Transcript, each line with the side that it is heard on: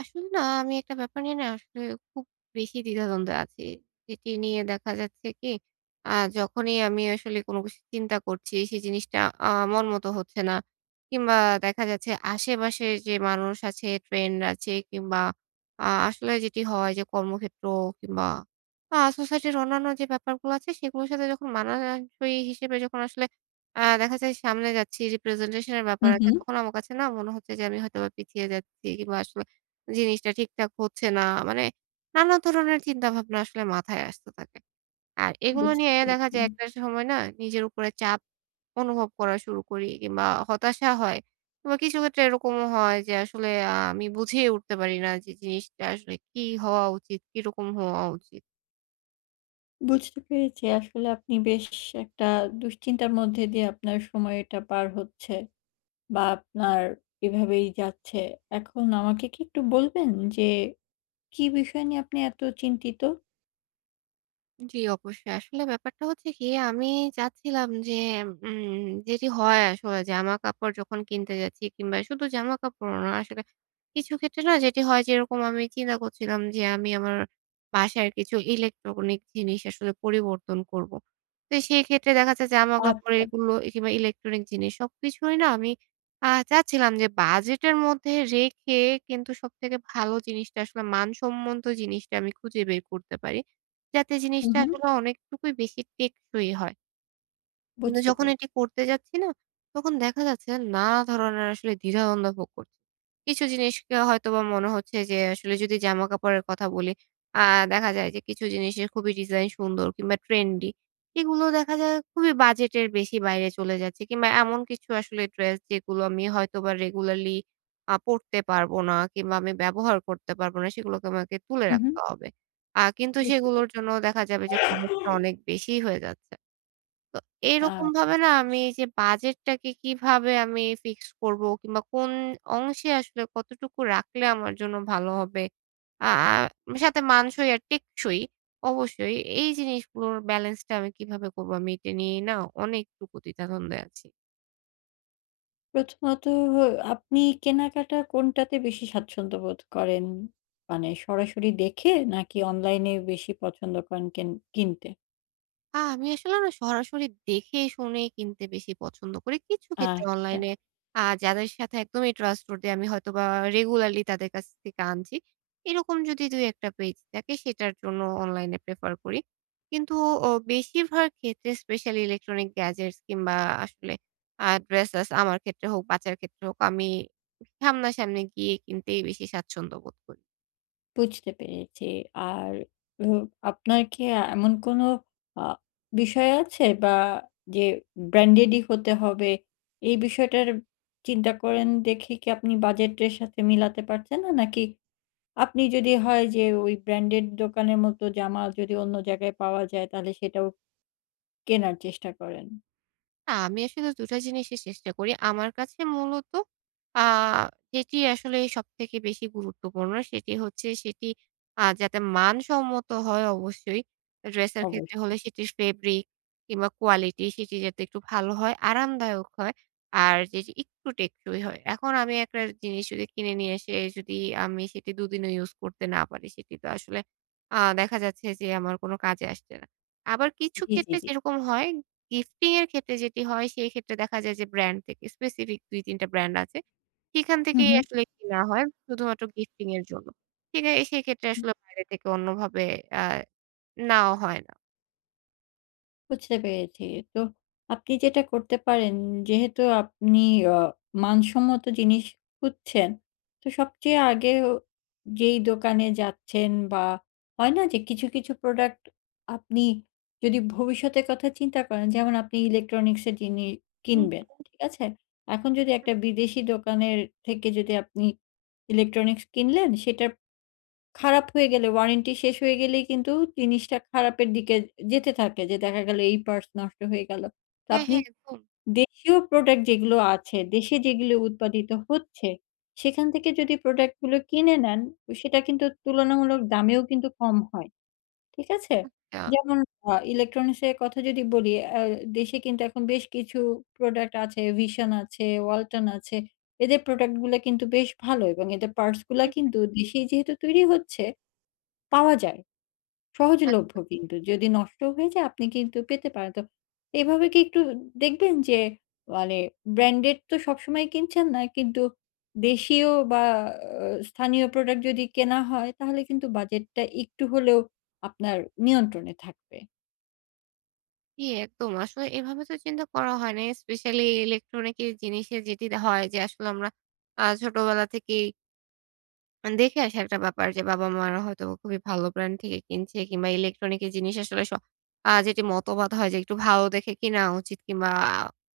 right: আসলে না আমি একটা ব্যাপার নিয়ে না আসলে খুব বেশি দ্বিধাদ্বন্দ্বে আছি। এটি নিয়ে দেখা যাচ্ছে কি, আ যখনই আমি আসলে কোন কিছু চিন্তা করছি, সেই জিনিসটা আ মনমতো হচ্ছে না কিংবা দেখা যাচ্ছে আশেপাশে যে মানুষ আছে, ট্রেন্ড আছে কিংবা আ আসলে যেটি হয় যে কর্মক্ষেত্র কিংবা আ সোসাইটির অন্যান্য যে ব্যাপারগুলা আছে, সেগুলার সাথে যখন মানানসই হিসেবে যখন আসলে আ দেখা যায় সামনে যাচ্ছি, representation এর
left: হু,
right: ব্যাপার আছে,
left: হু।
right: তখন আমার কাছে না মনে হচ্ছে যে আমি হয়তোবা পিছিয়ে যাচ্ছি কিংবা আসলে জিনিসটা ঠিকঠাক হচ্ছে না। মানে, নানা ধরনের চিন্তাভাবনা আসলে মাথায় আসতে থাকে আর এগুলো
left: বুঝতে
right: নিয়ে দেখা
left: পেরেছি।
right: যায় একটা সময় না নিজের উপরে চাপ অনুভব করা শুরু করি কিংবা হতাশা হয় কিংবা কিছু ক্ষেত্রে এরকমও হয় যে আসলে আ আমি বুঝেই উঠতে পারি না যে, জিনিসটা আসলে কি হওয়া উচিত, কিরকম হওয়া উচিত?
left: বুঝতে পেরেছি। আসলে আপনি বেশ সে একটা দুশ্চিন্তার মধ্যে দিয়ে আপনার সময়টা পার হচ্ছে বা আপনার এভাবেই যাচ্ছে। এখন আমাকে কি একটু বলবেন যে, কী বিষয় নিয়ে আপনি এত চিন্তিত?
right: জ্বি অবশ্যই। আসলে ব্যাপারটা হচ্ছে কি, আমি চাচ্ছিলাম যে উম যেটি হয় আসলে, জামাকাপড় যখন কিনতে যাচ্ছি কিংবা শুধু জামাকাপড় না আসলে কিছু ক্ষেত্রে না যেটি হয় যেরকম আমি চিন্তা করছিলাম যে, আমি আমার বাসার কিছু ইলেকট্রনিক জিনিস আসলে পরিবর্তন করবো। তো সেই ক্ষেত্রে দেখা যায় যে, জামাকাপড়
left: আচ্ছা।
right: এগুলো এ কিংবা ইলেকট্রনিক জিনিস সবকিছুই না আমি আ চাচ্ছিলাম যে, বাজেটের মধ্যে রেখে কিন্তু সবথেকে ভালো জিনিসটা আসলে মান সম্বন্ধ জিনিসটা আমি খুঁজে বের করতে পারি। যাতে
left: উ
right: জিনিসটা
left: হুম।
right: আসলে অনেকটুকুই বেশি টেকসই হয়। কিন্তু
left: বুঝতে
right: যখন
left: পেরে
right: এটি করতে যাচ্ছি না, তখন দেখা যাচ্ছে নানা ধরনের আসলে দ্বিধাদ্বন্দ্ব ভোগ করি। কিছু জিনিসকে হয়তোবা মনে হচ্ছে যে, আসলে যদি জামাকাপড়ের কথা বলি আ দেখা যায় যে, কিছু জিনিসের খুবই ডিজাইন সুন্দর কিংবা ট্রেন্ডি। এগুলো দেখা যায় খুবই বাজেটের বেশি বাইরে চলে যাচ্ছে কিংবা এমন কিছু আসলে ড্রেস যেগুলো আমি হয়তোবা রেগুলারলি আ পরতে পারব না কিংবা আমি ব্যবহার করতে পারবো না। সেগুলোকে আমাকে তুলে
left: হুম, হুম।
right: রাখতে হবে। আ কিন্তু
left: বুঝতে
right: সেগুলোর
left: পেরেছি।
right: জন্যও দেখা যাবে যে, খরচটা অনেক বেশিই হয়ে যাচ্ছে। তো
left: আ
right: এরকমভাবে না আমি এইযে বাজেটটাকে কিভাবে আমি ফিক্স করবো কিংবা কোন অংশে আসলে কতটুকু রাখলে আমার জন্য ভালো হবে। আ আ আ সাথে মানসই আর টেকসই অবশ্যই, এই জিনিসগুলোর ব্যালেন্সটা আমি কিভাবে করবো আমি এটা নিয়েই না অনেকটুকু দ্বিধা দ্বন্দ্বে আছি।
left: প্রথমত হো আপনি কেনাকাটা কোনটাতে বেশি স্বাচ্ছন্দ্যবোধ করেন? মানে সরাসরি দেখে? নাকি অনলাইনে বেশি পছন্দ করেন কেন কিনতে?
right: আ আমি আসলে না সরাসরি দেখে শুনে কিনতে বেশি পছন্দ করি। কিছু ক্ষেত্রে
left: আচ্ছা।
right: অনলাইনে আ যাদের সাথে একদমই trustworthy আমি হয়তোবা রেগুলারলি তাদের কাছ থেকে আনছি। এরকম যদি দুই-একটা পেজ থাকে সেটার জন্য অনলাইনে প্রেফার করি। কিন্তু অ বেশিরভাগ ক্ষেত্রে specially electronics gadgets কিংবা আসলে আ ড্রেসেস আমার ক্ষেত্রে হোক বাচ্চার ক্ষেত্রে হোক আমি উম সামনাসামনি গিয়ে কিনতেই বেশি স্বাচ্ছন্দ্য বোধ করি।
left: বুঝতে পেরেছি আর হো আপনার কি এমন কোনো আ বিষয় আছে বা যে ব্র্যান্ডেডই হতে হবে? এই বিষয়টার চিন্তা করেন দেখে কি আপনি বাজেটের সাথে মিলাতে পারছেন না? নাকি আপনি যদি হয় যে ওই ব্র্যান্ডেড দোকানের মতো জামা যদি অন্য জায়গায় পাওয়া যায় তাহলে সেটাও কেনার চেষ্টা করেন?
right: আমি আসলে ২ টা জিনিসই চেষ্টা করি। আমার কাছে মূলত আ যেটি আসলে সবথেকে বেশি গুরুত্বপূর্ণ সেটি হচ্ছে সেটি আ যাতে মানসম্মত হয় অবশ্যই এ ড্রেসের ক্ষেত্রে হলে
left: অবশ্যই।
right: সেটি স ফেব্রিক কিংবা কোয়ালিটি সেটি যাতে একটু ভালো হয়, আরামদায়ক হয়। আর যে জি একটু টেকসই হয়। এখন আমি একটা জিনিস যদি কিনে নিয়ে এসে যদি আমি সেটি দুদিনও ইউজ করতে না পারি সেটি তো আসলে আ দেখা যাচ্ছে যে আমার কোন কাজে আসছে না। আবার কিছু
left: জি, জি,
right: ক্ষেত্রে
left: জি।
right: যেরকম হয় গিফটিং এর ক্ষেত্রে যেটি হয় সেইক্ষেত্রে দেখা যায় যে ব্র্যান্ড থেকে স্পেসিফিক ২-৩ টা ব্র্যান্ড আছে। সেখান
left: হু,
right: থেকেই
left: হু।
right: আসলে কেনা হয় শুধুমাত্র গিফটিং এর জন্য। কিনে সেক্ষেত্রে
left: হুম।
right: আসলে বাইরে থেকে অন্যভাবে আ নেওয়া হয় না।
left: বুঝতে পেরেছি, তো আপনি যেটা করতে পারেন, যেহেতু আপনি আ মানসম্মত জিনিস খুঁজছেন, তো সবচেয়ে আগে ও যেই দোকানে যাচ্ছেন বা হয় না? যে কিছু, কিছু প্রোডাক্ট আপনি যদি ভবিষ্যতের কথা চিন্তা করেন, যেমন আপনি ইলেকট্রনিক্সের জিনি কিনবেন,
right: উম-হুম।
left: ঠিক আছে? এখন যদি একটা বিদেশি দোকানের থেকে যদি আপনি ইলেকট্রনিক্স কিনলেন, সেটাপ খারাপ হয়ে গেলে ওয়ারেন্টি শেষ হয়েই গেলেই কিন্তু জিনিসটা খারাপের দিকে এ যেতে থাকে, যে দেখা গেলো এই পার্টস নষ্ট হয়ে গেলো, তো
right: হ্যাঁ,
left: আপনি
right: হ্যাঁ, একদম।
left: দেশীয় প্রোডাক্ট যেগুলো আছে দেশে, যেগুলো উৎপাদিত হচ্ছে, সেখান থেকে যদি প্রোডাক্টগুলো কিনে নেন, ও সেটা কিন্তু তুলনামূলক দামেও কম হয়, ঠিক আছে?
right: হুম। অ্যা
left: যেমন আ ইলেকট্রনিক্সের কথা যদি বলি, অ্যা দেশে কিন্তু এখন বেশ কিছু প্রোডাক্ট আছে, VISION আছে, Walton আছে, এদের প্রোডাক্ট গুলা কিন্তু বেশ ভালো! এবং এদের পার্টসগুলা
right: হুম, হুম।
left: কিন্তু দেশেই যেহেতু তৈরি হচ্ছে, পাওয়া যায়। সহজলভ্য
right: আচ্ছা।
left: কিন্তু যদি নষ্ট হয়ে যায়, আপনি কিন্তু পেতে পারেন। তো এইভাবে কি একটু দেখবেন যে, মানে ব্র্যান্ডের তো সবসময়ই কিনছেন না, কিন্তু দেশীয় বা অ্যা স্থানীয় প্রোডাক্ট যদি কেনা হয়, তাহলে কিন্তু বাজেটটা একটু হলেও আপনার নিয়ন্ত্রণে থাকবে।
right: জি একদম। আসলে এভাবে তো চিন্তা করা হয় নাই। স্পেশালি ইলেকট্রনিক এর জিনিসের যেটি দা হয় যে আসলে আমরা আ ছোটবেলা থেকেই আন দেখে আসি একটা ব্যাপার যে বাবা-মারা হয়তো খুবই ভালো ব্র্যান্ড থেকে কিনছে কিংবা ইলেকট্রনিকের জিনিস আসলে স আ যেটি মতবাদ হয় যে একটু ভালো দেখে কিনা উচিত কিংবা আ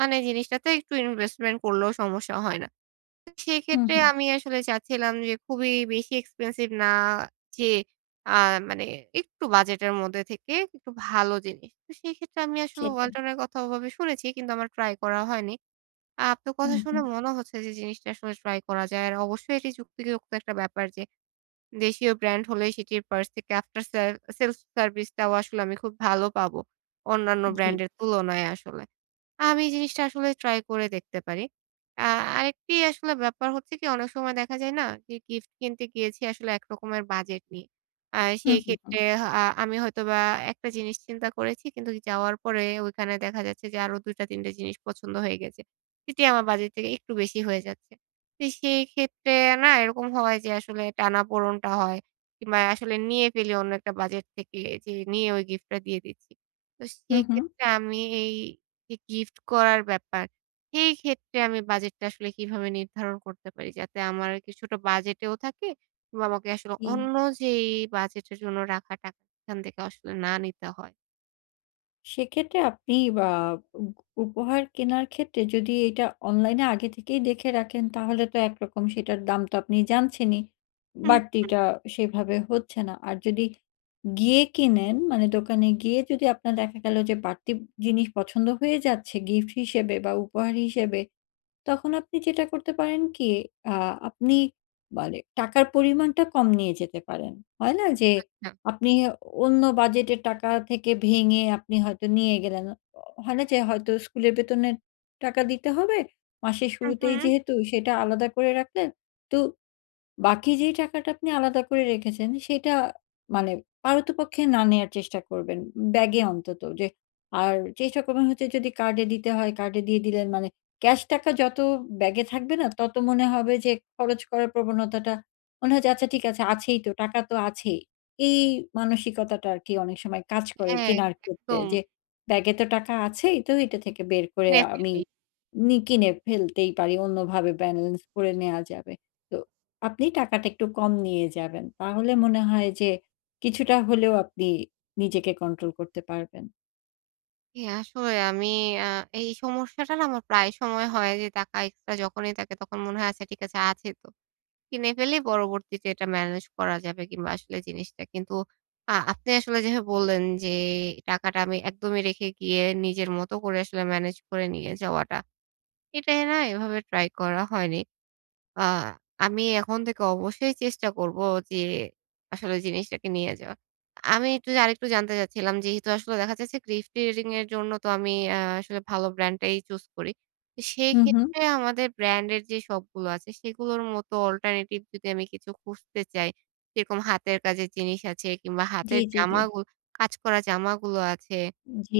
right: মানে জিনিসটাতে একটু ইনভেস্টমেন্ট করলেও সমস্যা হয় না।
left: হুম,
right: সেক্ষেত্রে
left: হুম।
right: আমি আসলে চাচ্ছিলাম যে খুবই বেশি expensive না যেয়ে আ মানে একটু বাজেটের মধ্যে থেকে ইকটু ভালো জিনিস। তো সেইক্ষেত্রে আমি আসলে
left: সেটাই।
right: "ওয়ালটন" এর কথা ওভাবে শুনেছি কিন্তু আমার ট্রাই করা হয়নি। আপনার
left: হু,
right: কথা শুনে
left: হু।
right: মনে হচ্ছে যে জিনিসটা আসলে ট্রাই করা যায়। আর অবশ্যই এটি যুক্তিযুক্ত একটা ব্যাপার যে দেশীয় ব্র্যান্ড হলেই সেটির পার্স থেকে আফটার সেল সেলস সার্ভিস টাও আসলে আমি খুব ভালো পাবো। অন্যান্য
left: জি।
right: ব্র্যান্ডের তুলনায় আসলে। আমি জিনিসটা আসলে ট্রাই করে দেখতে পারি। আ আরেকটি আসলে ব্যাপার হচ্ছে কি অনেক সময় দেখা যায় না? যে গিফট কিনতে গিয়েছি আসলে একরকমের বাজেট নিয়ে। আর
left: হু, হু, হু।
right: সেক্ষেত্রে হ আ আমি হয়তোবা আ একটা জিনিস চিন্তা করেছি কিন্তু যাওয়ার পরে ঐখানে দেখা যাচ্ছে যে আরো ২ টা ৩ টা জিনিস পছন্দ হয়ে গেছে। এটি আমার বাজেট থেকে একটু বেশি হয়ে যাচ্ছে। তো সেই ক্ষেত্রে না এরকম হয় যে আসলে টানা-পোড়নটা হয়। কিংবা আসলে নিয়ে ফেলি অন্য একটা বাজেট থেকে যে নিয়ে ঐ গিফটটা দিয়ে দিচ্ছি। তো
left: হু, হু।
right: সেইক্ষেত্রে আমি এই যে গিফট করার ব্যাপার, সেই ক্ষেত্রে আমি বাজেটটা আসলে কিভাবে নির্ধারণ করতে পারি? যাতে আমার কিছুটা বাজেটেও থাকে কিংবা আমাকে আসলে
left: জি।
right: অন্য যেই বাজেটের জন্য রাখা টাকা সেখান থেকেও আসলে না নিতে হয়।
left: সেক্ষেত্রে আপনি বা উগ উপহার কেনার ক্ষেত্রে যদি এটা অনলাইনে আগে থেকেই দেখে রাখেন তাহলে তো একরকম সেটার দাম তো আপনি জানছেনই
right: হু হু হুম।
left: বাড়তিটা সেভাবে হচ্ছে না আর যদি গিয়ে কিনেন মানে দোকানে গিয়ে যদি আপনার দেখা গেলো যে বাড়তি জিনিস পছন্দ হয়ে যাচ্ছে গিফট হিসেবে বা উপহার হিসেবে। তখন আপনি যেটা করতে পারেন কি আ আপনি মানে টাকার পরিমাণটা কম নিয়ে যেতে পারেন হয় না যে,
right: আচ্ছা।
left: আপনি অন্য বাজেটের টাকা থেকে ভেঙে আপনি হয়তো নিয়ে গেলেন। হয় না যে হয়তো স্কুলের বেতনের টাকা দিতে হবে মাসের
right: হুম,
left: শুরুতেই
right: হুম।
left: যেহেতু সেটা আলাদা করে রাখলেন তো বাকি যে টাকাটা আপনি আলাদা করে রেখেছেন সেটা মানে পারতপক্ষে না নেয়ার চেষ্টা করবেন। ব্যাগে অন্তত যে আর চেষ্টা করবেন হচ্ছে যদি কার্ডে দিতে হয়, কার্ডে দিয়ে দিলেন মানে ক্যাশ টাকা যত ব্যাগে থাকবে না তত মনে হবে যে খরচ করার প্রবণতাটা মনে হয় আচ্ছা ঠিক আছে আছেই তো। টাকা তো আছেই। এই মানসিকতাটা আর কি অনেক সময় কাজ করে
right: হ্যাঁ এ
left: কেনার ক্ষেত্রে
right: একদম।
left: যে ব্যাগে তো টাকা আছেই, তো এইটা থেকে বের করে
right: কিনে
left: আমি
right: ফেলি।
left: নি কিনে ফেলতেই পারি অন্যভাবে ব্যালেন্স ভরে নেওয়া যাবে। তো আপনি টাকাটা একটু কম নিয়ে যাবেন তাহলে মনে হয় যে কিছুটা হলেও আপনি নিজেকে কন্ট্রোল করতে পারবেন।
right: হ্যাঁ আসলে আমি আ এই সমস্যাটা আমার প্রায় সময় হয় যে টাকা এক্সট্রা যখনই থাকে তখন মনে হয় ঠিক আছে, আছে তো। কিনে ফেলেই পরবর্তীতে এটা ম্যানেজ করা যাবে কিংবা আসলে জিনিসটা কিন্তু আ আপনে আসলে যেভাবে বললেন যে টাকাটা আমি একদমই রেখে গিয়ে নিজের মত করে আসলে ম্যানেজ করে নিয়ে যাওয়াটা। এটাই না এভাবে ট্রাই করা হয়নি। আ আমি এখন থেকে অবশ্যই চেষ্টা করবো যে আসলে জিনিসটাকে নিয়ে যাওয়া। আমি একটু আরেকটু জানতে চাচ্ছিলাম যেহেতু আসলে দেখা যাচ্ছে ক্লিফট রিডিং এর জন্য তো আ আমি আসলে ভালো ব্র্যান্ডটাই চুজ করি
left: হুম, হুম।
right: সেক্ষেত্রে আমাদের ব্র্যান্ডের যে সপগুলো আছে সেগুলোর মতো অল্টারনেটিভ যদি আমি কিছু খুঁজতে চাই যেরকম হাতের কাজের জিনিস আছে কিংবা
left: জি,
right: হাতের
left: জি, জি।
right: জামাগুলো কাজ করা জামাগুলো আছে,
left: জি।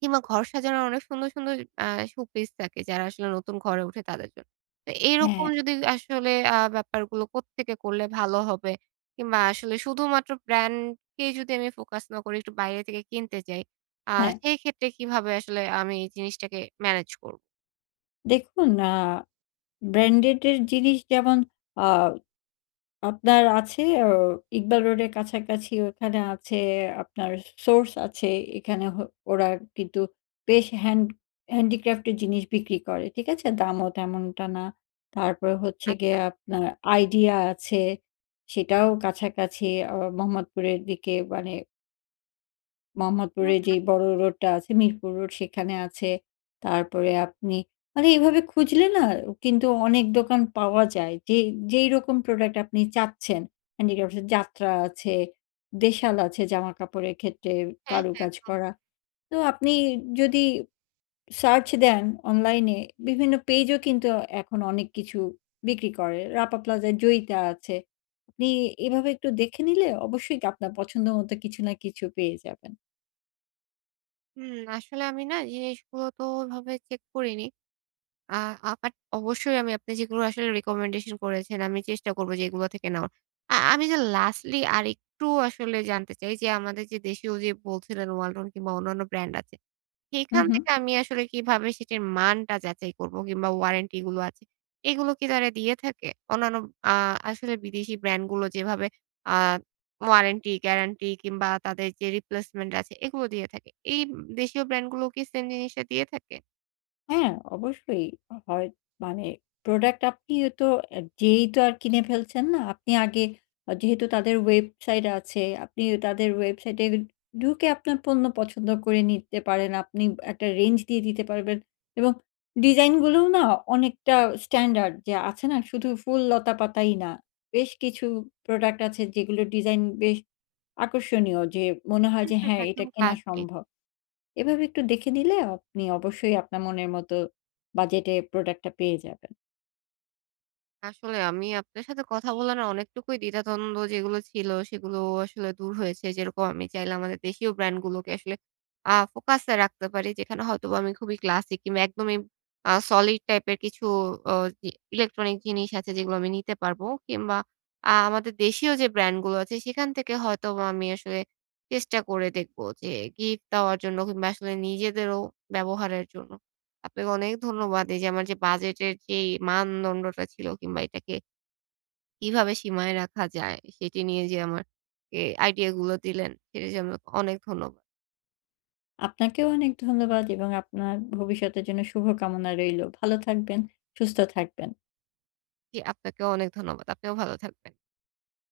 right: কিংবা ঘর সাজানোর অনেক সুন্দর, সুন্দর আ শো পিস থাকে যারা আসলে নতুন ঘরে উঠে তাদের জন্য। তো এরকম
left: হ্যাঁ।
right: যদি আসলে আ ব্যাপারগুলো কোত্থেকে করলে ভালো হবে? কিংবা আসলে শুধুমাত্র ব্র্যান্ডকে যদি আমি ফোকাস না করি একটু বাইরে থেকে কিনতে চাই, আ
left: হ্যাঁ।
right: সেইক্ষেত্রে কীভাবে আসলে আমি এই জিনিসটাকে ম্যানেজ করবো?
left: দেখুন আ ব্রান্ডেড এর জিনিস যেমন আ আপনার আছে আ ইকবাল রোডের কাছাকাছি ওখানে আছে আপনার সোর্স আছে এখানে হ ওরা কিন্তু বেশ হ্যান্ড হ্যান্ডিক্রাফট এর জিনিস বিক্রি করে ঠিক আছে? দামও তেমনটা না। তারপরে হচ্ছে গিয়ে
right: আচ্ছা।
left: আপনার আইডিয়া আছে সেটাও কাছাকাছি আ মোহাম্মদপুরের দিকে মানে মোহাম্মদপুরে
right: হুম, হুম।
left: যেই বড় রোডটা আছে মিরপুর রোড সেখানে আছে তারপরে আপনি মানে এইভাবে খুঁজলে না কিন্তু অনেক দোকান পাওয়া যায় যে যেই রকম প্রোডাক্ট আপনি চাচ্ছেন হ্যান্ডিক্রাফ এ যাত্রা আছে দেশাল আছে জামাকাপড়ের ক্ষেত্রে
right: হ্যাঁ, হ্যাঁ
left: কারুকাজ
right: একদম।
left: করা তো আপনি যদি সার্চ দেন অনলাইন এ বিভিন্ন পেজ ও কিন্তু এখন অনেক কিছু বিক্রি করে। রাপা প্লাজায় জয়িতা আছে। নি এভাবে একটু দেখে নিলে অবশ্যই কি আপনার পছন্দ মতো কিছু না কিছু পেয়ে যাবেন।
right: উম আসলে আমি না জিনিসগুলো তো ওভাবে চেক করিনি। আ আ বাট অবশ্যই আমি আপনি যেগুলো আসলে রিকমেন্ডেশন করেছেন আমি চেষ্টা করবো যে এগুলো থেকে নেওয়ার। আ আমি যে লাস্টলি আরেকটু আসলে জানতে চাই যে আমাদের যে দেশীয় যে বলছিলেন ওয়ালটন কিংবা অন্যান্য ব্র্যান্ড আছে
left: হুম,
right: সেখান
left: হুম।
right: থেকে আমি আসলে কিভাবে সেটির মানটা যাচাই করবো? কিংবা ওয়ারেন্টি এগুলো আছে। এগুলো কি তারা দিয়ে থাকে? অন্যান্য আ আসলে বিদেশি ব্র্যান্ড গুলো যেভাবে আ ওয়ারেন্টি গ্যারান্টি কিংবা তাদের যে রিপ্লেসমেন্ট আছে এগুলো দিয়ে থাকে। এই উম দেশীয় ব্র্যান্ডগুলো কি সেম জিনিসটা দিয়ে থাকে?
left: হ্যাঁ। অবশ্যই হয়। মানে, প্রোডাক্ট আপনিও তো এ্যা যেয়েই তো আর কিনে ফেলছেন না। আপনি আগে, আ যেহেতু তাদের ওয়েবসাইট আছে, আপনি তাদের ওয়েবসাইটে ঢুকে আপনার পণ্য পছন্দ করে নিতে পারেন। আপনি একটা রেঞ্জ দিয়ে দিতে পারবেন এবং ডিজাইনগুলোও না, অনেকটা স্ট্যান্ডার্ড যে আছে না, শুধু ফুল লতাপাতাই না। বেশ কিছু প্রোডাক্ট আছে, যেগুলো ডিজাইন বেশ আকর্ষণীয়, যে মনে হয়
right: হু,
left: যে,
right: হু।
left: "হ্যাঁ, এটা
right: একদম
left: কেনা
right: ক্লাসি।
left: সম্ভব।" এভাবে একটু দেখে নিলে আপনি অবশ্যই আপনার মনের মতো বাজেটে প্রোডাক্টটা পেয়ে যাবেন।
right: আসলে, আমি আপনার সাথে কথা বলে না অনেকটুকুই দ্বিধাদ্বন্দ্ব, যেগুলো ছিল, সেগুলো আসলে দূর হয়েছে। যেরকম, আমি চাইলে আমাদের দেশীয় ব্র্যান্ডগুলোকে আসলে আ ফোকাসে রাখতে পারি। যেখানে হয়তোবা আমি খুবই ক্লাসিক কিংবা একদমই আ সলিড টাইপের কিছু অ জি ইলেকট্রনিক জিনিস আছে এগুলো আমি নিতে পারব। কিংবা আ আমাদের দেশীয় যে ব্র্যান্ডগুলো আছে, সেখান থেকে হয়তোবা আমি আসলে চেষ্টা করে দেখবো, যে গিফট দেওয়ার জন্য কিংবা আসলে নিজেদেরও ব্যবহারের জন্য। আপনাকে অনেক ধন্যবাদ, এইযে আমার যে বাজেটের যেই মানদণ্ডটা ছিল কিংবা এটাকে কিভাবে সীমায় রাখা যায়, সেটি নিয়ে যে আমার কে আইডিয়াগুলো দিলেন, সে জন্য অনেক ধন্যবাদ।
left: আপনাকেও অনেক ধন্যবাদ এবং আপনার ভবিষ্যতের জন্য শুভকামনা রইলো। ভালো থাকবেন, সুস্থ থাকবেন।
right: জি। আপনাকেও অনেক ধন্যবাদ। আপনিও ভালো থাকবেন।